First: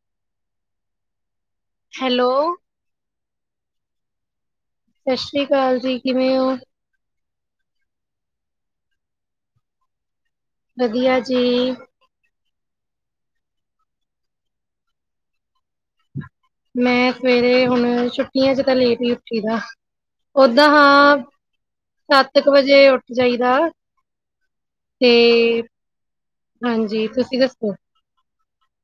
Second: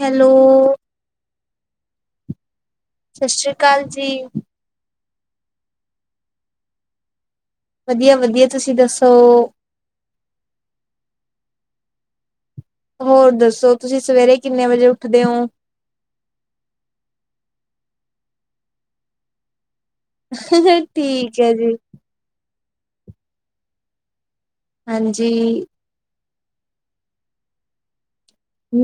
Hello hello ਸਤਿ ਸ੍ਰੀ ਅਕਾਲ ਜੀ ਸਤਿ ਸ੍ਰੀ ਅਕਾਲ ਜੀ ਕਿਵੇਂ ਹੋ ਵਧੀਆ ਵਧੀਆ ਤੁਸੀਂ ਦੱਸੋ ਵਧੀਆ ਜੀ ਹੋਰ ਦੱਸੋ ਤੁਸੀਂ ਸਵੇਰੇ ਕਿੰਨੇ ਵਜੇ ਉੱਠਦੇ ਹੋ ਮੈਂ ਸਵੇਰੇ ਹੁਣ ਛੁੱਟੀਆਂ ਚ ਤਾਂ ਲੇਟ ਹੀ ਉੱਠੀ ਦਾ ਓਦਾਂ ਹਾਂ ਠੀਕ ਹੈ ਜੀ ਸੱਤ ਕੁ ਵਜੇ ਉੱਠ ਜਾਈਦਾ ਤੇ ਹਾਂਜੀ ਹਾਂਜੀ ਤੁਸੀਂ ਦੱਸੋ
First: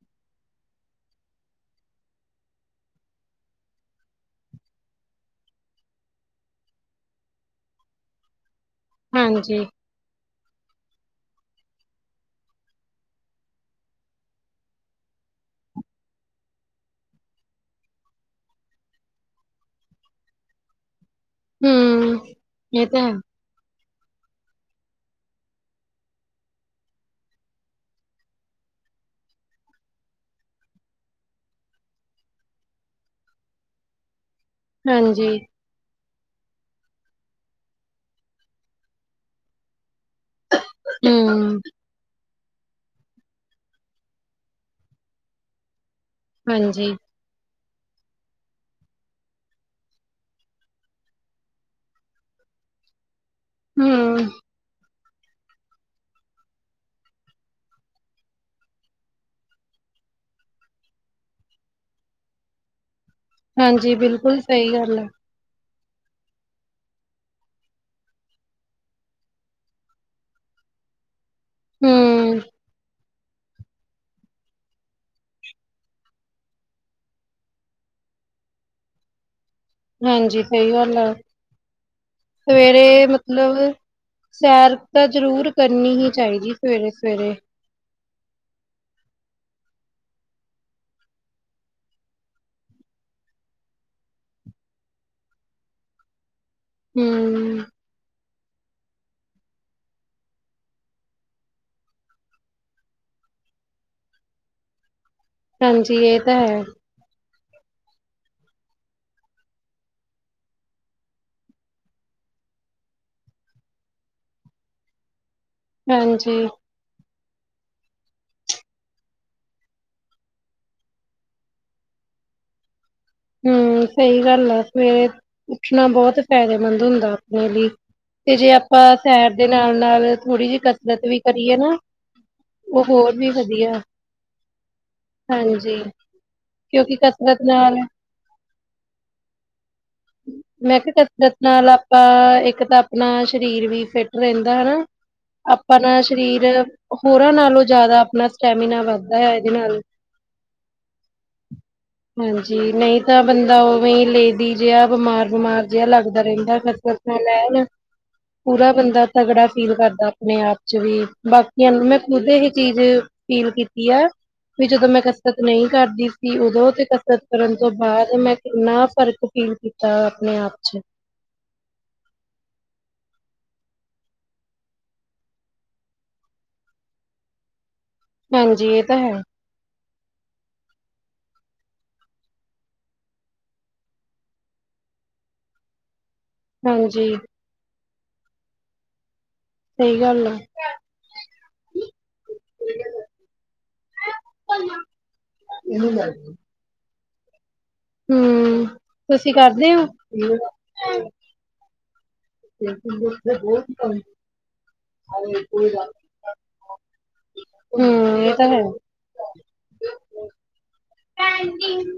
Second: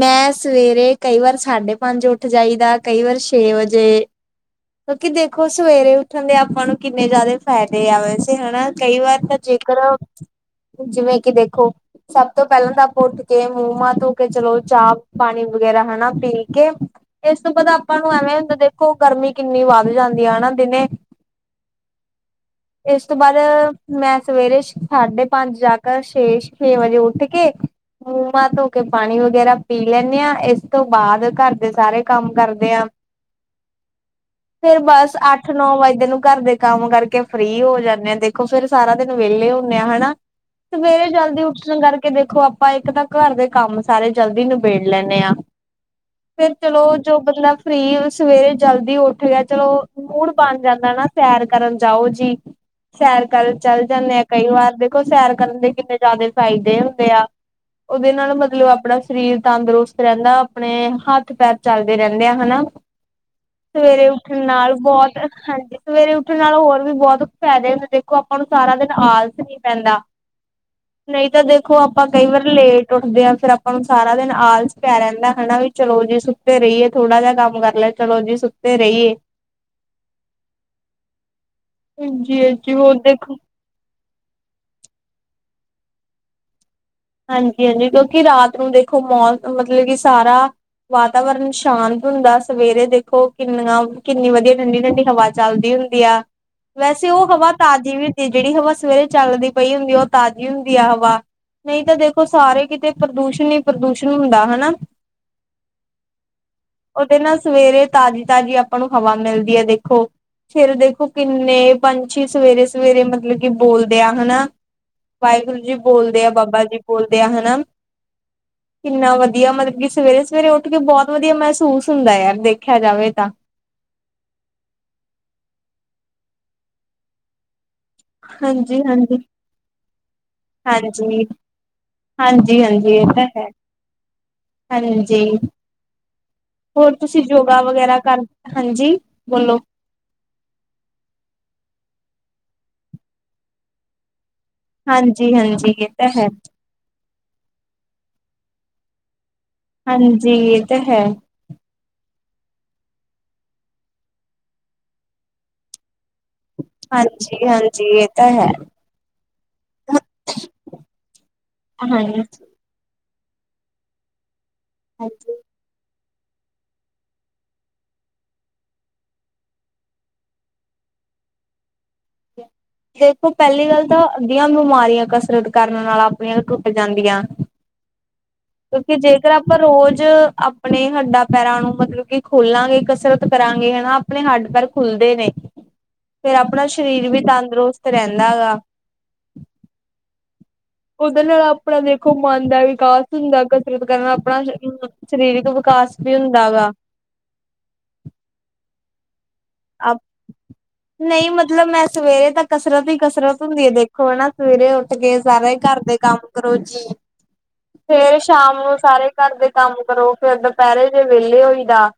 ਮੈਂ ਸਵੇਰੇ ਕਈ ਵਾਰ ਸਾਢੇ ਪੰਜ ਉੱਠ ਜਾਈਦਾ ਕਈ ਵਾਰ ਛੇ ਵਜੇ ਕਿਉਂਕਿ ਦੇਖੋ ਸਵੇਰੇ ਉੱਠਣ ਦੇ ਆਪਾਂ ਨੂੰ ਕਿੰਨੇ ਜ਼ਿਆਦਾ ਫ਼ਾਇਦੇ ਆਏ ਸੀ ਹਨਾ ਕਈ ਵਾਰ ਤਾਂ ਹਾਂਜੀ, ਜੇਕਰ ਜਿਵੇਂ ਕਿ ਦੇਖੋ ਸਭ ਤੋਂ ਪਹਿਲਾਂ ਤਾਂ ਆਪਾਂ ਉੱਠ ਕੇ ਮੂੰਹਮਾਂ ਤੋਂ ਕੇ ਚਲੋ ਚਾਹ ਪਾਣੀ ਵਗੈਰਾ ਹਨਾ ਪੀ ਕੇ ਇਸ ਤੋਂ ਬਾਅਦ ਆਪਾਂ ਨੂੰ ਐਵੇਂ ਹੁੰਦਾ ਦੇਖੋ ਗਰ ਕਿੰਨੀ ਵੱਧ ਜਾਂਦੀ ਆ ਨਾ ਦਿਨੇ ਹੂੰ। ਇਹ ਇਸ ਤਾਂ ਹੈ, ਤੋਂ ਬਾਅਦ ਮੈਂ ਸਵੇਰੇ ਸਾਢੇ ਪੰਜ ਜਾ ਕਰ ਛੇ ਛੇ ਵਜੇ ਉੱਠ ਕੇ ਮੂੰਮਾਂ ਤੋਂ ਕੇ ਪਾਣੀ ਵਗੈਰਾ ਪੀ ਲੈਂਦੇ ਹਾਂ ਇਸ ਤੋਂ ਬਾਅਦ ਘਰ ਦੇ ਸਾਰੇ ਕੰਮ ਕਰਦੇ ਆਾਂ ਫੇਰ ਬਸ ਹਾਂਜੀ, ਅੱਠ ਨੌ ਵੱਜੇਦੇ ਨੂੰ ਘਰ ਦੇ ਕੰਮ ਕਰਕੇ ਫ੍ਰਰੀ ਹੋ ਜਾਂਦੇ ਆਾਂ ਦੇਖੋ ਫੇਰ ਸਾਰਾ ਦਿਨ ਵਿਹਲੇ ਹੁੰਦੇ ਆਾਂ ਹਨਾ ਸਵੇਰੇ ਜਲਦੀ ਹੂੰ, ਉਠਣ ਕਰਕੇ ਦੇਖੋ ਆਪਾਂ ਇੱਕ ਤਾਂ ਘਰ ਦੇ ਕੰਮ ਸਾਰੇ ਜਲਦੀ ਨਿਬੇੜ ਲੈਂਦੇ ਆਾਂ ਫਿਰ ਹਾਂਜੀ, ਚਲੋ ਜੋ ਮਤਲਬ ਫਰੀ ਸਵੇਰੇ ਜਲਦੀ ਉੱਠ ਗਿਆ ਚਲੋ ਮੂੜ ਬਣ ਜਾਂਦਾ ਨਾ ਸੈਰ ਕਰਨ ਜਾਓ ਜੀ ਸੈਰ ਕਰ ਚੱਲ ਜਾਂਦੇ ਆ ਹੂੰ। ਕਈ ਵਾਰ ਦੇ ੋ ਸੈਰ ਕਰਨ ਦੇ ਕਿੰਨੇ ਜ਼ਿਆਦਾ ਫਾਇਦੇ ਹੁੰਦੇ ਆ ਉਹਦੇ ਨਾਲ ਮਤਲਬ ਮਤਲਬ ਆਪਣਾ ਸਰੀਰ ਤੰਦਰੁਸਤ ਰਹਿੰਦਾ ਆਪਣੇ ਹੱਥ ਪੈਰ ਚੱਲਦੇ ਰਹਿੰਦੇ ਆ ਹਨਾ ਹਾਂਜੀ, ਸਵੇਰੇ ਬਿਲਕੁਲ ਉੱਠਣ ਸਹੀ ਨਾਲ ਗੱਲ ਆ, ਬਹੁਤ ਹਾਂਜੀ ਸਵੇਰੇ ਉੱਠਣ ਨਾਲ ਹੋਰ ਵੀ ਬਹੁਤ ਫਾਇਦੇ ਹੁੰਦੇ ਦੇਖੋ ਆਪਾਂ ਨੂੰ ਸਾਰਾ ਦਿਨ ਆਲਸ ਨਹੀਂ ਪੈਂਦਾ ਨਹੀਂ ਤਾਂ ਦੇਖੋ ਆਪਾਂ ਕਈ ਹੂੰ, ਵਾਰ ਲੇਟ ਉੱਠਦੇ ਹ ਫੇਰ ਆਪਾਂ ਨੂੰ ਸਾਰਾ ਦਿਨ ਆਲਸ ਪੈ ਰਹਿੰਦਾ ਹਨਾ ਵੀ ਚਲੋ ਜੀ ਸੁੱਤੇ ਰਹੀਏ ਥੋੜਾ ਜਿਹਾ ਕੰਮ ਕਰ ਲੈ ਚਲੋ ਜੀ ਸੁਕਤੇ ਰਹੀਏ ਹਾਂਜੀ ਸਹੀ ਗੱਲ ਆ ਹਾਂਜੀ ਹਾਂਜੀ ਹੋਰ ਸਵੇਰੇ ਦੇਖੋ ਮਤਲਬ ਸੈਰ ਤਾਂ ਜ਼ਰੂਰ ਕਰਨੀ ਹੀ ਚਾਹੀਦੀ ਸਵੇਰੇ ਸਵੇਰੇ ਕਿ ਰਾਤ ਨੂੰ ਦੇਖੋ ਮੋਲ ਮਤਲਬ ਕਿ ਸਾਰਾ ਵਾਤਾਵਰਨ ਸ਼ਾਂਤ ਹੁੰਦਾ ਸਵੇਰੇ ਦੇਖੋ ਕਿੰਨਾ ਕਿੰਨੀ ਵਧੀਆ ਠੰਡੀ ਠੰਢਡੀ ਹਵਾ ਚੱਲਦੀ ਹੁੰਦੀ ਆ ਵੈਸੇ ਉਹ ਹਵਾ ਹੂੰ। ਤਾਜ਼ੀ ਵੀ ਤੇ ਜਿਹੜੀ ਹਵਾ ਸਵੇਰੇ ਚੱਲਦੀ ਪਈ ਹੁੰਦੀ ਉਹ ਤਾਜ਼ੀ ਹੁੰਦੀ ਆ ਹਵਾ ਨਹੀਂ ਤਾਂ ਦੇਖੋ ਸਾਰੇ ਕਿਤੇ ਪ੍ਰਦੂਸ਼ਣ ਹੀ ਪ੍ਰਦੂਸ਼ਣ ਹੁੰਦਾ ਹਨਾ ਹਾਂਜੀ ਇਹ ਤਾਂ ਹੈ ਉਹਦੇ ਨਾਲ ਸਵੇਰੇ ਤਾਜ਼ੀ ਤਾਜ਼ੀ ਆਪਾਂ ਨੂੰ ਹਵਾ ਮਿਲਦੀ ਹੈ ਦੇਖੋ ਫਿਰ ਦੇਖੋ ਕਿੰਨੇ ਪੰਛੀ ਸਵੇਰੇ ਸਵੇਰੇ ਮਤਲਬ ਕਿ ਬੋਲਦੇ ਆ ਹਨਾ ਵਾਹਿਗੁਰੂ ਜੀ ਬੋਲਦੇ ਆ ਹਾਂਜੀ, ਬਾਬਾ ਜੀ ਬੋਲਦੇ ਆ ਹਨ ਨਾ ਕਿੰਨਾ ਵਧੀਆ ਮਤਲਬ ਕਿ ਸਵੇਰੇ ਸਵੇਰੇ ਉੱਠ ਕੇ ਬਹੁਤ ਵਧੀਆ ਮਹਿਸੂਸ ਹੁੰਦਾ ਯਾਰ ਦੇਖਿਆ ਜਾਵੇ ਤਾਂ। ਹਮ ਸਹੀ ਗੱਲ ਆ ਸਵੇਰੇ ਉੱਠਣਾ ਬਹੁਤ ਫਾਇਦੇਮੰਦ ਹੁੰਦਾ ਆਪਣੇ ਲਈ ਤੇ ਜੇ ਹਾਂਜੀ ਆਪਾਂ ਹਾਂਜੀ। ਸੈਰ ਦੇ ਨਾਲ ਨਾਲ ਥੋੜ੍ਹੀ ਜਿਹੀ ਕਸਰਤ ਵੀ ਹਾਂਜੀ ਕਰੀਏ ਨਾ ਹਾਂਜੀ ਉਹ ਹਾਂਜੀ ਇਹ ਹੋਰ ਤਾਂ ਵੀ ਹੈ ਵਧੀਆ ਹਾਂਜੀ ਹਾਂਜੀ ਹੋਰ ਕਿਉਂਕਿ ਤੁਸੀਂ ਕਸਰਤ ਯੋਗਾ ਨਾਲ ਵਗੈਰਾ ਕਰ ਹਾਂਜੀ ਬੋਲੋ ਮੈਂ ਕਿਹਾ ਕਤ ਨਾਲ ਾਂ ਇੱਕ ਤਾਂ ਆਪਣਾ ਸਰੀਰ ਵੀ ਫਿੱਟ ਰਹਿੰਦਾ ਹਨਾ ਹਾਂਜੀ ਹਾਂਜੀ ਇਹ ਆਪਾਂਣਾ ਤਾਂ ਹੈ ਸਰੀਰ ਹੋਰਾਂ ਨਾਲੋਂ ਜ਼ਿਆਦਾ ਆਪਣਾ ਸਟੈਮੀਨਾ ਵੱਧਦਾ ਹੈ ਨਾਲ। ਹਾਂਜੀ ਇਹ ਤਾਂ ਹੈ, ਹਾਂਜੀ, ਨਹੀਂ ਤਾਂ ਬੰਦਾ ਉਵੇਂ ਲੇ ਦੀ ਜਿਹਾ ਬਿਮਾਰ ਬਮਾਰ ਜਿਹਾ ਲੱਗਦਾ। ਰਹਿੰਦਾ ਫਸਲ ਹਾਂਜੀ ਲੇਣਾ ਹਾਂਜੀ ਇਹ ਤਾਂ ਹੈ ਪੂਰਾ ਬੰਦਾ ਤਗੜਾ ਫੀਲ ਕਰਦਾ ਆਪਣੇ ਆਪ ਚ ਵੀ, ਬਾਕੀਆਂ ਨੂੰ ਮੈਂ ਹਾਂਜੀ ਖੁਦ ਇਹ ਚੀਜ਼। ਫੀਲ ਕੀਤੀ ਹੈ, ਵੀ ਜਦੋਂ ਮੈਂ ਹਾਂਜੀ। ਕਸਰਤ ਨਹੀਂ ਕਰਦੀ ਸੀ ਉਦੋਂ ਤੇ ਕਸਰਤ ਕਰਨ ਤੋਂ ਬਾਅਦ ਮੈਂ ਕਿੰਨਾ ਫ਼ਰਕ ਫੀਲ ਕੀਤਾ, ਆਪਣੇ ਆਪ ਚ ਦੇਖੋ, ਪਹਿਲੀ ਗੱਲ ਤਾਂ ਅੱਧੀਆਂ ਬਿਮਾਰੀਆਂ ਕਸਰਤ ਕਰਨ ਨਾਲ ਆਪਣੀਆਂ ਟੁੱਟ ਜਾਂਦੀਆਂ। ਹਾਂਜੀ ਇਹ ਕਿਉਂਕਿ ਤਾਂ ਹੈ ਜੇਕਰ ਆਪਾਂ ਰੋਜ਼, ਆਪਣੇ ਹੱਡਾਂ ਪੈਰਾਂ ਨੂੰ ਮਤਲਬ ਕਿ ਖੋਲਾਂਗੇ ਕਸਰਤ ਕਰਾਂਗੇ, ਹਨਾ ਆਪਣੇ ਹੱਡ ਪੈਰ ਖੁੱਲ ਨੇ ਫਿਰ ਆਪਣਾ ਸਰੀਰ ਹਾਂਜੀ ਵੀ ਤੰਦਰੁਸਤ ਰਹਿੰਦਾ ਗਾ। ਸਹੀ ਗੱਲ ਹੈ। ਉਹਦੇ ਨਾਲ ਆਪਣਾ ਦੇਖੋ, ਮਨ ਦਾ ਵਿਕਾਸ ਹੁੰਦਾ ਕਸਰਤ ਕਰਨਾ ਆਪਣਾ ਸਰੀਰਕ ਵਿ ਪਾਸ ਵੀ ਹੁੰਦਾ ਗਾ। ਹੂੰ ਤੁਸੀਂ ਕਰਦੇ ਔ? ਨਹੀਂ ਮਤਲਬ ਮੈਂ ਸਵੇਰੇ ਤਾਂ ਕਸਰਤ ਹੀ ਕਸਰਤ ਹੁੰਦੀ ਹੈ ਦੇਖੋ ਹਨਾ, ਸਵੇਰੇ ਉੱਠ ਕੇ ਸਾਰੇ ਘਰ ਦੇ ਕੰਮ ਕਰੋ ਜੀ। ਫੇਰ ਹੂੰ ਇਹ ਤਾਂ ਸ਼ਾਮ ਹੈ ਨੂੰ ਸਾਰੇ ਘਰ ਦੇ ਕੰਮ ਕਰੋ, ਫੇਰ ਦੁਪਹਿਰੇ ਜੇ ਵਿਹਲੇ ਹੋਈ ਦਾ।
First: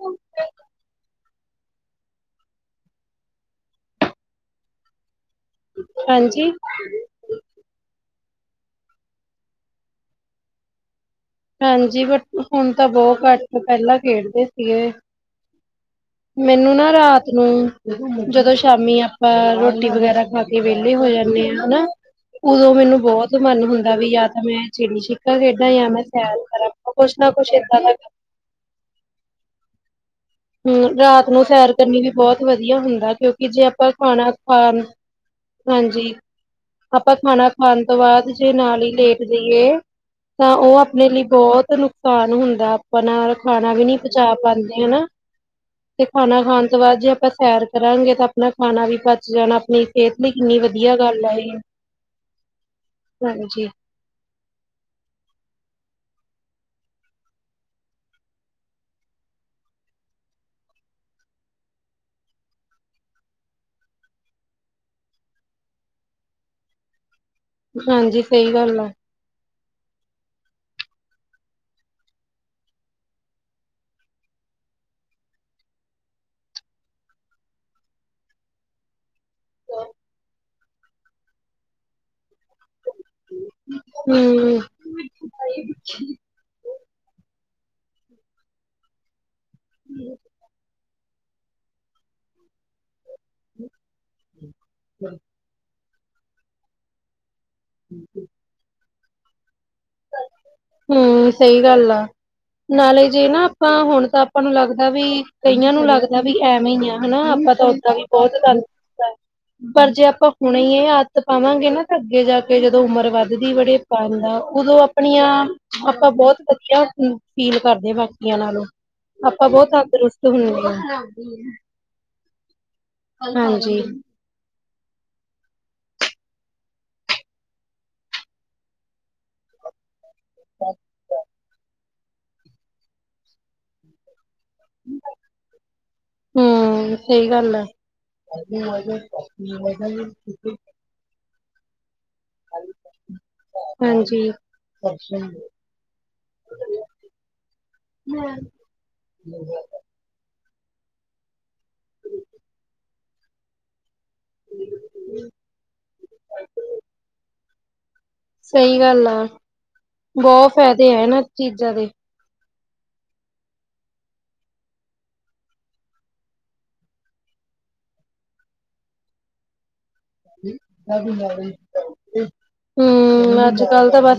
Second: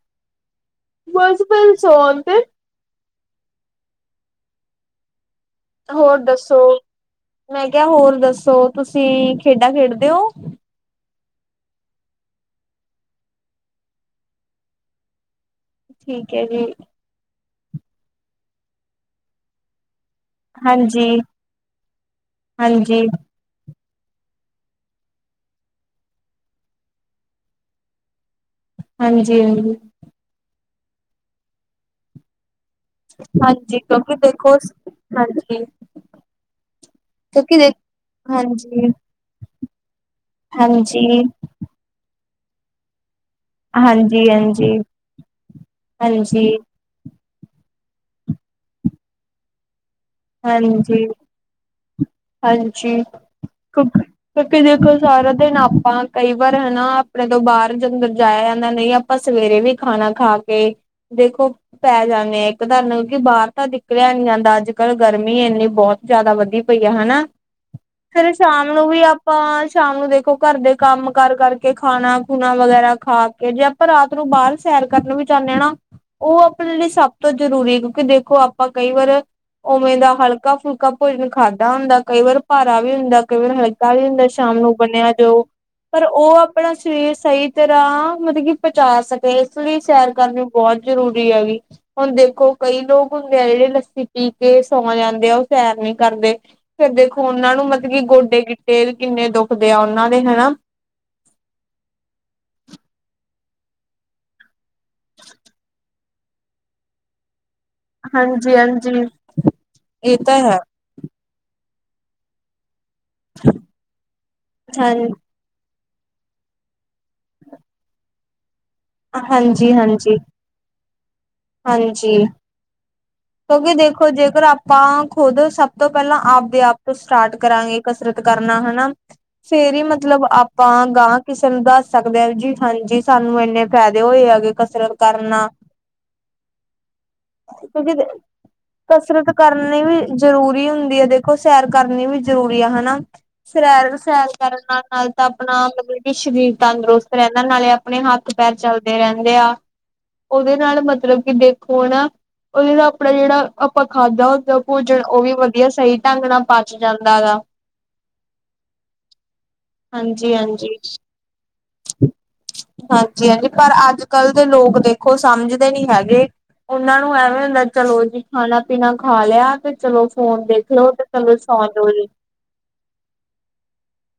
ਬਸ ਬਲ ਸੌ ਤੇ, ਹੋਰ ਹਾਂਜੀ ਦੱਸੋ ਮੈਂ ਕਿਹਾ, ਹੋਰ ਦੱਸੋ? ਸੋ ਤੁਸੀਂ ਖੇਡਾਂ ਖੇਡਦੇ ਹੋ? ਹਾਂਜੀ, ਬਟ ਹੁਣ ਤਾਂ ਬਹੁਤ ਘੱਟ ਪਹਿਲਾਂ ਖੇਡਦੇ ਸੀਗੇ। ਠੀਕ ਹੈ ਜੀ ਮੈਨੂੰ ਨਾ ਰਾਤ ਨੂੰ ਜਦੋਂ ਸ਼ਾਮੀ ਆਪਾਂ ਰੋਟੀ ਵਗੈਰਾ। ਖ ਕੇ ਵਿਹਲੇ ਹੋ ਹਾਂਜੀ। ਜਾਂਦੇ ਆ ਹਨਾ, ਉਦੋਂ ਮੈਨੂੰ ਹਾਂਜੀ, ਬਹੁਤ ਮਨ ਹੁੰਦਾ। ਵੀ ਜਾਂ ਤਾਂ ਮੈਂ ਚਿੜੀ ਛਿੱਕਾ ਖੇਡਾਂ ਜਾਂ ਮੈਂ ਸੈਰ ਕਰਾਂ ਕੁੱਛ ਨਾ ਕੁਛ ਏਦਾਂ ਦਾ ਕਰ, ਹਾਂਜੀ-ਹਾਂਜੀ, ਹੂੰ, ਰਾਤ ਨੂੰ ਸੈਰ ਕਰਨੀ ਵੀ ਬਹੁਤ ਵਧੀਆ, ਵਧੀਆ ਹੁੰਦਾ, ਕਿਉਂਕਿ ਜੇ ਹਾਂਜੀ ਆਪਾਂ ਕਿਉਂਕਿ ਦੇਖੋ ਖਾਣਾ-ਖਾਣ ਹਾਂਜੀ ਹਾਂਜੀ। ਆਪਾਂ ਕਿਉਂਕਿ ਦੇ ਖਾਣਾ-ਖਾਣ ਤੋਂ ਬਾਅਦ ਜੇ ਨਾਲ ਹਾਂਜੀ, ਹੀ ਲੇਟ ਜਾਈਏ। ਤਾਂ ਉਹ ਆਪਣੇ ਲਈ ਹਾਂਜੀ, ਬਹੁਤ ਨੁਕਸਾਨ ਹੁੰਦਾ ਆਪਣਾ। ਖਾਣਾ ਵੀ ਨੀ ਹਾਂਜੀ, ਪਹੁੰਚਾ ਹਾਂਜੀ, ਪਾਦੇ ਹਨਾ, ਤੇ ਖਾਣਾ ਹਾਂਜੀ, ਖਾਣ ਤੋਂ ਬਾਅਦ ਜੇ ਆਪਾਂ ਸੈਰ ਕਰਾਂਗੇ, ਤਾਂ ਆਪਣਾ ਖਾਣਾ ਵੀ ਪਚ ਜਾਣਾ ਆਪਣੀ ਸਿਹਤ ਲਈ ਕਿੰਨੀ ਵਧੀਆ ਹਾਂਜੀ। ਗੱਲ ਐ ਹਾਂਜੀ, ਕਿ ਕਿਉਂਕਿ ਦੇਖੋ ਸਾਰਾ ਦਿਨ ਆਪਾਂ ਕਈ ਵਾਰ ਹਨਾ, ਆਪਣੇ ਤੋਂ ਬਾਹਰ ਅੰਦਰ ਜਾਇਆ ਜਾਂਦਾ ਨਹੀਂ ਆਪਾਂ ਸਵੇਰੇ ਵੀ ਖਾਣਾ ਖਾ ਕੇ, ਦੇਖੋ ਪੈ ਜਾਂਦੇ ਆ ਇੱਕ ਤੁਹਾਨੂੰ ਬਾਹਰ ਤਾਂ ਨਿਕਲਿਆ ਨੀ ਜਾਂਦਾ ਅੱਜ ਅੱਜ-ਕਲ੍ਹ ਗਰਮੀ ਇੰਨੀ ਬਹੁਤ ਜਿਆਦਾ ਵਧੀ ਪਈ ਆ ਹਨਾ। ਹਾਂਜੀ ਫਿਰ ਸਹੀ ਸ਼ਾਮ ਗੱਲ ਆ ਨੂੰ ਵੀ ਆਪਾਂ ਸ਼ਾਮ ਨੂੰ ਦੇਖੋ ਘਰ ਦੇ, ਕੰਮ ਕਰ ਕਰਕੇ ਖਾਣਾ ਖੂਣਾ ਵਗੈਰਾ ਖਾ ਕੇ ਜੇ ਆਪਾਂ ਰਾਤ ਨੂੰ ਬਾਹਰ ਸੈਰ ਕਰਨ ਵੀ ਚਾਹੁੰਦੇ ਹਾਂ ਨਾ, ਉਹ ਆਪਣੇ ਲਈ ਸਭ ਤੋਂ ਜ਼ਰੂਰੀ ਹੈ, ਕਿਉਂਕਿ ਦੇਖੋ ਆਪਾਂ ਕਈ ਵਾਰ ਉਵੇਂ ਦਾ ਹਲਕਾ-ਫੁਲਕਾ ਭੋਜਨ ਖਾਧਾ ਹੁੰਦਾ ਕਈ ਵਾਰ ਭਾਰਾ ਵੀ ਹੁੰਦਾ ਕਈ ਵਾਰ ਹਲ ਕਾਹੀ ਹੁੰਦਾ ਸ਼ਾਮ ਹੂੰ ਨੂੰ ਬਣਿਆ ਜਾਓ ਪਰ ਉਹ, ਆਪਣਾ ਸਰੀਰ ਸਹੀ ਤਰ੍ਹਾਂ ਮਤਲਬ ਕਿ ਪਹੁੰਚਾ ਸਕੇ, ਇਸ ਲਈ ਸੈਰ ਕਰਨੀ ਬਹੁਤ ਜ਼ਰੂਰੀ ਹੈਗੀ। ਹੁਣ ਦੇਖੋ ਕਈ ਲੋਕ ਹੁੰਦੇ ਆ ਜਿਹੜੇ ਲੱਸੀ, ਪੀ ਕੇ ਸੌਂ ਜਾਂਦੇ ਆ, ਉਹ ਸੈਰ ਨੀ ਕਰਦੇ ਫੇਰ ਦੇਖੋ, ਉਹਨਾਂ ਨੂੰ ਮਤਲਬ ਕਿ ਗੋਡੇ ਗਿਟੇ ਕਿੰਨੇ ਦੁੱਖ ਦੇ ਆ ਉਹਨਾਂ ਦੇ ਹਨਾ। ਹੂੰ, ਸਹੀ ਗੱਲ ਆ ਨਾਲੇ ਜੇ ਨਾ ਆਪਾਂ ਹੁਣ ਤਾਂ ਆਪਾਂ ਨੂੰ ਲੱਗਦਾ। ਵੀ ਕਈਆਂ ਨੂੰ ਲੱਗਦਾ ਵੀ ਐਵੇਂ ਹੀ ਆ ਹਨਾ ਆਪਾਂ ਦਾਂ ਵੀ ਬਹੁਤ ਗਦਾ ਹਾਂਜੀ ਹਾਂਜੀ। ਪਰ ਜੇ ਇਹ ਆਪਾਂ ਤਾਂ ਹੈ ਹੁਣੇ ਹੀ ਇਹ ਆੱਤ ਪਾਵਾਂਗੇ ਨਾ, ਅੱਗੇ ਜਾ ਕੇ ਜਦੋਂ ਉਮਰ ਵੱਧਦੀ ਵੜੇ ਪਾਦਾ ਉਦੋਂ ਹਾਂ ਆਪਣੀਆਂ, ਆਪਾਂ ਬਹੁਤ ਵਧੀਆ ਫੀਲ ਕਰਦੇ ਹਾਂ ਬਾਕੀਆਂ ਨਾਲੋਂ, ਆਪਾਂ ਬਹੁਤ ਹਾਂਜੀ ਹਾਂਜੀ ਤੰਦਰੁਸਤ ਹੁੰਦੇ, ਹਾਂਜੀ। ਕਿਉਂਕਿ ਹਾਂਜੀ ਦੇਖੋ ਜੇਕਰ ਆਪ ਆਪਾਂ ਖੁਦ ਸਭ ਤੋਂ ਪਹਿਲਾਂ ਆਪਦੇ ਆਪ ਤੋਂ ਸਟਾਰਟ ਕਰਾਂਗੇ ਕਸਰਤ ਕਰਨਾ ਹਨਾ ਫੇਰ ਹੀ ਮਤ ਮਤਲਬ ਆਪਾਂ ਗਾਂਹ ਕਿਸੇ ਨੂੰ ਦੱਸ ਸਕਦੇ ਹਾਂ ਜੀ ਹਾਂਜੀ ਸਾਨੂੰ ਇੰਨੇ ਫਾਇਦੇ ਹੋਏ ਹੈਗੇ। ਕਸਰਤ ਕਰਨਾ। ਹੁ, ਸਹੀ ਗੱਲ ਆ। ਕਿਉਂਕਿ ਕਸਰਤ ਕਰਨੀ ਵੀ ਜਰੂਰੀ ਹੁੰਦੀ ਐ ਦੇਖੋ ਸੈਰ ਕਰਨੀ ਵੀ ਜ਼ਰੂਰੀ ਆ ਹਨਾ, ਫਿਰੇਰ ਸੈਰ ਹਾਂਜੀ। ਕਰਨ ਨਾਲ ਨਾਲ ਤਾਂ ਆਪਣਾ ਮਤਲਬ ਕਿ ਸਰੀਰ ਤੰਦਰੁਸਤ ਰਹਿ ਇਹਨਾਂ ਨਾਲੇ ਆਪਣੇ ਹੱਥ ਪੈਰ ਚੱਲਦੇ ਰਹਿੰਦੇ ਆ ਉਹਦੇ ਨਾਲ ਮਤਲਬ ਕਿ ਦੇਖੋ ਨਾ ਉਹਦੇ ਦਾ ਆਪਣਾ ਜਿਹੜਾ ਆਪਾਂ ਖਾਧਾਦ ਭੋਜਨ ਉਹ ਵੀ ਵਧੀਆ ਸਹੀ ਢੰਗ ਨਾਲ ਪਚ ਜਾਂਦਾ ਗਾ। ਸਹੀ ਗੱਲ ਆ, ਹਾਂਜੀ ਬਹੁਤ ਹਾਂਜੀ ਫਾਇਦੇ ਆ ਇਹਨਾਂ ਚੀਜ਼ਾਂ ਦੇ। ਜ ਹਾਂਜੀ ਪਰ ਅੱਜ ਕੱਲ ਦੇ ਲੋਕ ਦੇਖੋ ਸਮਝਦੇ ਨੀ ਹੈਗੇ। ਉਹਨਾਂ ਨੂੰ ਐਵੇਂ ਹੁੰਦਾ ਚਲੋ ਜੀ ਖਾਣਾ ਪੀਣਾ ਖਾ ਲਿਆ ਤੇ ਚਲੋ ਫੋਨ ਦੇਖ ਲੋ ਤੇ ਚਲੋ ਸੌ ਜੋ ਜੀ ਹੁ, ਅੱਜ ਕਲ ਤਾਂ ਬਾਸ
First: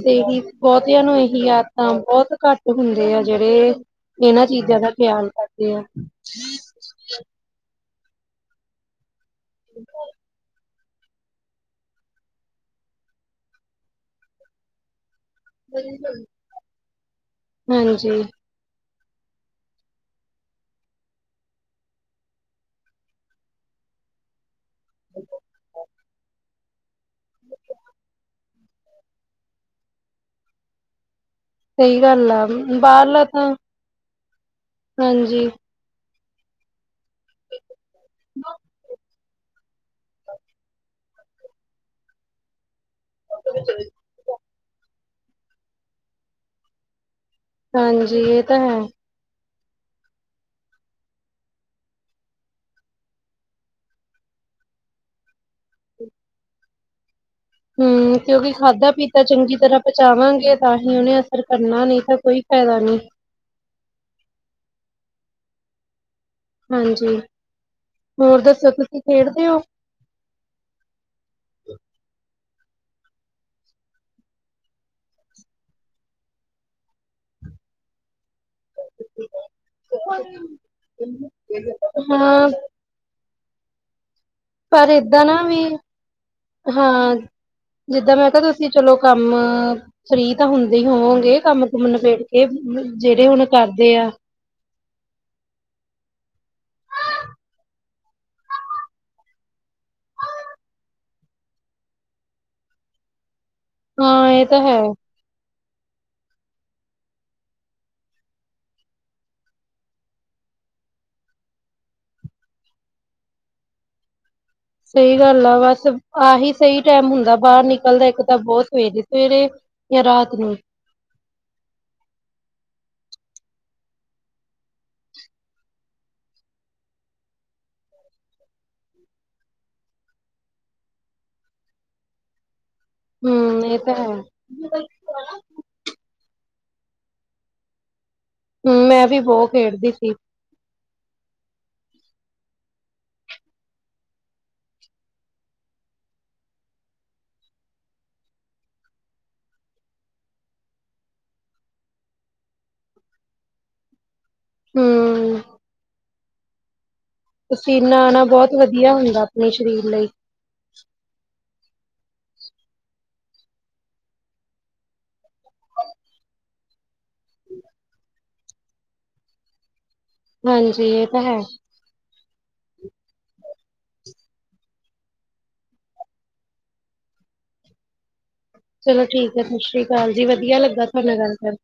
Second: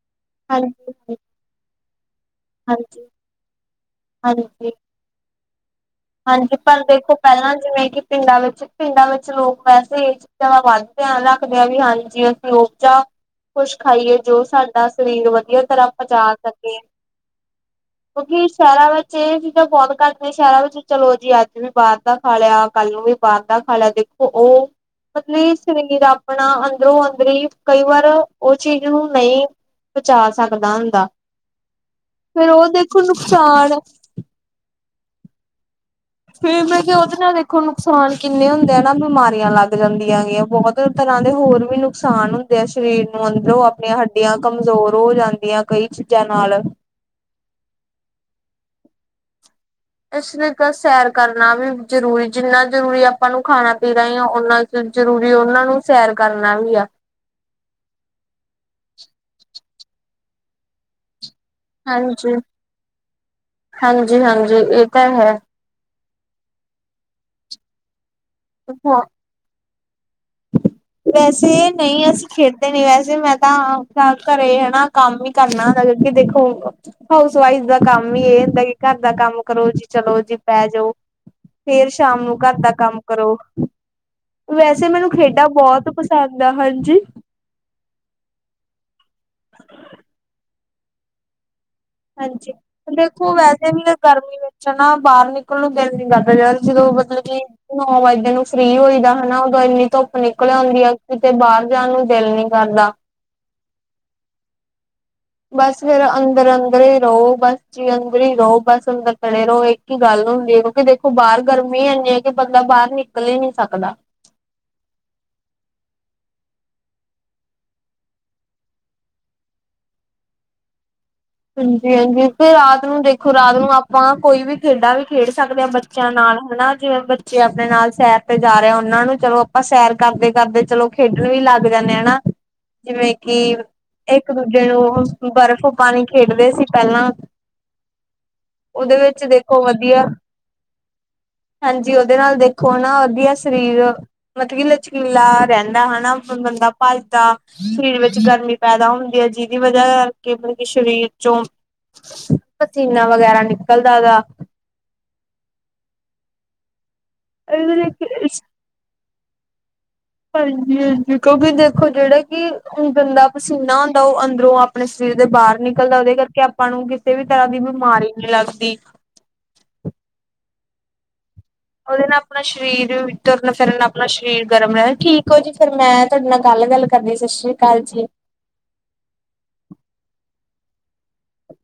ਬਹੁਤਿਆਂ ਹਾਂਜੀ। ਨੂੰ ਇਹੀ ਆਦਤਾਂ ਬਹੁਤ ਘੱਟ ਹਾਂਜੀ ਹੁੰਦੇ ਆ ਜਿਹੜੇ ਇਹਨਾਂ ਹਾਂਜੀ ਚੀਜ਼ਾਂ ਦਾ ਤਿਆਨ ਕਰੱ ਹਾਂਜੀ, ਪਰ ਦੇਖੋ ਪਹਿਲਾਂ ਜਿਵੇਂ ਕਿ ਪਿੰਡਾਂ ਵਿੱਚ ਪਿੰਡਾਂ ਵਿੱਚ ਲੋਕ ਵੈਸੇ ਏ ਚੀਜ਼ਾਂ ਵ ਵੱਧ ਤੇਆਨ ਰੱਖਦੇ ਹਾਂ ਵੀ ਹਾਂਜੀ ਅਸੀਂ ਉਪਜਾ ਖੁਸ਼ ਖਾਈਏ ਜੋ ਸਾਡਾ ਸਰੀਰ ਵ ਵਧੀਆ ਤਰ੍ਹਾਂ ਪੱਚਾ ਸਕੇ। ਹਾਂਜੀ ਕਿਉਂਕਿ ਸ਼ੇਰਾ ਵਿੱਚ ਏ ਚ ਤਾਂ ਬਹੁਤ ਘੱਟਦੇ ਸ਼ਹਿਰਾਂ ਵਿੱਚ ਚਲੋ ਜੀ ਅੱਜ ਵੀ ਬਾਰ ਦਾ ਖਾ ਲਿਆ, ਕੱਲ ਨੂੰ ਵੀ ਬਾਰ ਦਾ ਖਾ ਲਿਆ, ਦੇਖੋ ਉਹ ਸਰੀਰ ਆਪਣਾ ਅਣ ਅੰਦਰੋਂ ਅੰਦਰੀ ਕਈ ਵਾਰ ਉਹ ਚੀਜ਼ ਨੂੰ ਨਹੀਂ ਪੱਚਾ ਸਕਦਾ ਹੁੰਦਾ। ਸਹੀ ਗੱਲ ਆ ਫੇਰ ਉਹ ਦੇਖੋ ਬਾਹਰਲਾ ਤਾਂ ਨੁਕਸਾਨ ਹਾਂਜੀ। ਫੇਰ ਮੈਂ ਕਿਆ ਉਹਦੇ ਨਾਲ ਦੇਖੋ ਨੁਕਸਾਨ ਕਿੰਨੇ ਹੁੰਦੇ ਆ ਨਾ ਬਿਮਾਰ ਲੱਗ ਜਾਂਦੀਆਂ ਹੈਗੀਆਂ ਬਹੁਤ ਤਰਹਾਂ ਦੇ ਹੋਰ ਵੀ ਨੁਕਸਾਨ ਹੁੰਦੇ ਸ਼ ਸ਼ਰੀਰ ਅੰਦਰੋਂ ਆਪਣੇ ਹੱਡੀਆਂ ਕਮਜ਼ੋਰ ਹੋ ਜਾਂਦੀਆਂ ਕਈ ਚੀਜ਼ਾਂ ਨਾਲ। ਹਾਂਜੀ, ਇਹ ਤਾਂ ਹੈ। ਸੈਰ ਕਰਨਾ ਵੀ ਜਰੂਰੀ ਜਿੰਨਾ ਜਰੂਰੀ ਆਪਾਂ ਨੂੰ ਖਾਣਾ ਪੀਣਾ ਆ ਉੰਨਾ ਕ ਜਰੂਰੀ ਉਹਨਾਂ ਨੂੰ ਸੈਰ ਕਰਨਾ ਵੀ ਆ ਕਿਉਂਕਿ ਖਾਦਾ ਪੀਤਾ ਚੰਗੀ ਤਰ੍ਹਾਂ ਪਚਾਵਾਂਗੇ ਤਾਂ ਹੀ ਉਹਨੇ ਕਰਨਾ ਨਹੀਂ ਤਾਂ ਹਾਂਜੀ, ਕੋਈ ਫਾਇਦਾ ਨਹੀਂ ਹਾਂਜੀ, ਹਾਂਜੀ, ਏ ਤਾਂ ਹੈ। ਹਾਂਜੀ, ਹੋਰ ਦੱਸੋ ਤੁਸੀ ਖੇਡਦੇ ਹੋ? ਵੈਸੇ ਨਹੀਂ, ਅਸੀਂ ਖੇ ਨੀ ਵੈਸੇ ਮੈਂ ਤਾਂ ਕਾਰ ਕਰੇ ਹਨਾ ਕੰਮ ਹੀ ਕਰਨਾ ਕਿਉਂਕਿ ਦੇਖੋ ਹਾਊਸ ਵਾਈਜ਼ ਦਾ ਕੰਮ ਵੀ ਐ ਹੁੰਦਾ ਵੀ ਕਾਰ ਦਾ ਕੰਮ ਕਰੋ ਜੀ, ਚਲੋ ਜੀ ਪੈ ਜੋ ਫੇਰ ਸ਼ਾਮ ਨੂੰ ਹਾਂ ਕਾਰ ਦਾ ਕੰਮ ਕਰੋ। ਵੈਸੇ ਪਰ ਮੈਨੂੰ ਇਦਾਂ ਨਾ ਖੇਡਾਂ ਵੀ, ਬਹੁਤ ਪਸੰਦ ਆ ਹਾਂਜੀ ਹਾਂ, ਜਿੱਦਾਂ ਮੈਂ ਕਿਹਾ ਤੁਸੀਂ ਚਲੋ ਕਾ ਮ ਫਰੀ ਤਾਂ ਹੁੰਦੇ ਹੀ ਹੋਵੋਗੇ ਕੰਮ ਕੁਮ ਨਬੇੜ ਕੇ ਹਾਂਜੀ, ਜਿਹੜੇ ਵੇਖੋ ਹੁਣ ਵੈਸੇ ਵੀ ਕਰਦੇ ਆ। ਗਰਮੀ ਵਿੱਚ ਨਾ ਬਾਹਰ ਨਿਕਲ ਨੂੰ ਦਿਲ ਨਹੀਂ ਕਰਦਾ [unintelligible] ਮਤਲਬ ਕਿ ਨੋ ਵਜੇ ਨੂੰ ਫਰੀ ਹੋਈਦਾ ਹਨਾ ਉਦੋਂ ਇਨੀ ਤੁੱਪ ਨਿਕਲ ਆਉਂਦੀ ਆ ਕਿਤੇ ਬਾਹਰ ਜਾਣ ਨੂੰ ਦਿਲ ਨਹੀਂ ਕਰਦਾ। ਆਵਾਜ਼ ਨਹੀਂ ਆ ਰਹੀ ਹਾਂ, ਏ ਤਾਂ ਹੈ। ਬਸ ਫੇਰ ਅੰਦਰ ਅੰਦਰ ਹੀ ਰਹੋ, ਬਸ ਜੀ ਅੰਗਰ ਈ ਰਹੋ, ਬਸ ਅੰਦਰ ਪੜੇ ਰੋ ਇੱਕ ਹੀ ਗੱਲ ਹੁਨ ਹੁਣ ਦੇਖੋ ਬਾਰ ਗਰਮੀ ਇੰਨੀ ਹ ਕਿ ਬੰਦਾ ਬਾਹਰ ਨਿਕਲ ਈ ਨੀ ਸਕਦਾ। ਸਹੀ ਗੱਲ ਆ, ਬਸ ਆਹੀ ਸਹੀ ਟਾਈਮ ਹੁੰਦਾ ਬਾਹਰ ਨਿਕਲਦਾ ਇੱਕ ਤਾਂ ਬੋਤ ਸਵੇਰੇ ਸਵੇਰੇ। ਯਾ ਰਾਤ ਨੂੰ। ਕੋਈ ਅਵਾਜ਼ ਨਹੀਂ ਹਾਂਜੀ ਹਾਂਜੀ ਫਿਰ ਰਾਤ ਨੂੰ ਦੇਖੋ ਰਾਤ ਨੂੰ ਆਪਾਂ ਕੋਈ ਵੀ ਖੇਡਾ ਵੀ ਖੇਡ ਸਕਦੇ ਆਂ ਬੱਚਿਆਂ ਨਾਲ ਹਨਾ ਜਿਵੇਂ ਬੱਚੇ ਆਪਣੇ ਨਾਲ ਸੈਰ ਤੇ ਜਾ ਰਹੇ ਉਹਨਾਂ ਨੂੰ ਚਲੋ ਆਪਾਂ ਸੈਰ ਕਰਦੇ ਕਰਦੇ ਚਲੋ ਖੇਡ ਲੱਗ ਜਾਂਦੇ ਆ ਹਨਾ ਜਿਵੇਂ ਕਿ ਹੂੰ ਇਹ ਤਾਂ ਹੈ ਇੱਕ ਦੂਜੇ ਨੂੰ ਗਰਫ ਪਾਣੀ ਇਨਵੇ ਸੀ ਪਹਿਲਾਂ ਹੂੰ ਉਹਦੇ ਮੈਂ ਵੀ ਵਿੱਚ ਬਹੁਤ ਦੇਖੋ ਖੇਡਦੀ ਵਧੀਆ ਸੀ ਹਾਂਜੀ ਉਹਦੇ ਨਾਲ ਦੇਖੋ ਨਾ ਵਧੀਆ ਸਰੀਰ ਮਤਲਬ ਵੀ ਲਚਕੀਲਾ ਰਹਿੰਦਾ ਹਨਾ ਭੱਜਦਾ ਸਰੀਰ ਵਿੱਚ ਗਰਮੀ ਪੈਦਾ ਹੁੰਦੀ ਹੈ ਜਿੰਦੀ ਵਜਾ ਕਰਕੇ ਸਰੀਰ ਪਸੀਨਾ ਵਗੈਰਾ ਨਿਕਲਦਾ ਗਾ ਹਮ ਇਹਦੇ ਲਈ ਪਸੀਨਾ ਨਾ ਬਹੁਤ ਵਧੀਆ ਹੁੰਦਾ ਆਪਣੇ ਸਰੀਰ ਲਈ ਕਿਉਂਕਿ ਦੇਖੋ ਜਿਹੜੇ ਬੰਦਾ ਪਸੀਨਾ ਹੁੰਦਾ ਉਹ ਅੰਦਰੋਂ ਆਪਣੇ ਸਿਰ ਦੇ ਬਾਹਰ ਨਿਕਲ ਉਹਦੇ ਕਰਕੇ ਆਪਾਂ ਨੂੰ ਇਹ ਵੀ ਤਰ੍ਹਾਂ ਦੀ ਬਿਮਾਰੀ ਨਹੀਂ ਲੱਗਦੀ ਹਾਂਜੀ ਇਹ ਤਾਂ ਹੈ ਔਰ ਆਪਣਾ ਸਰੀਰ ਮਿੱਤਰ ਨੂੰ ਸ਼ਰਨ ਆਪਣਾ ਸਰੀਰ ਗਰਮ ਰਹਿ ਠੀਕ ਹੋ ਜੀ ਫਿਰ ਮੈਂ ਤੁਹਾਡੇ ਨਾਲ ਅਲਗ ਅਲ ਕਰਨੀ ਸਤਿ ਸ਼੍ਰੀ ਅਕਾਲ ਜੀ ਚਲੋ ਠੀਕ ਹ ਸਤਿ ਸ਼੍ਰੀ ਅਕਾਲ ਜੀ ਵਧੀਆ ਲੱਗਾ ਤੁਹਾਡੇ ਨਾਲ ਗੱਲ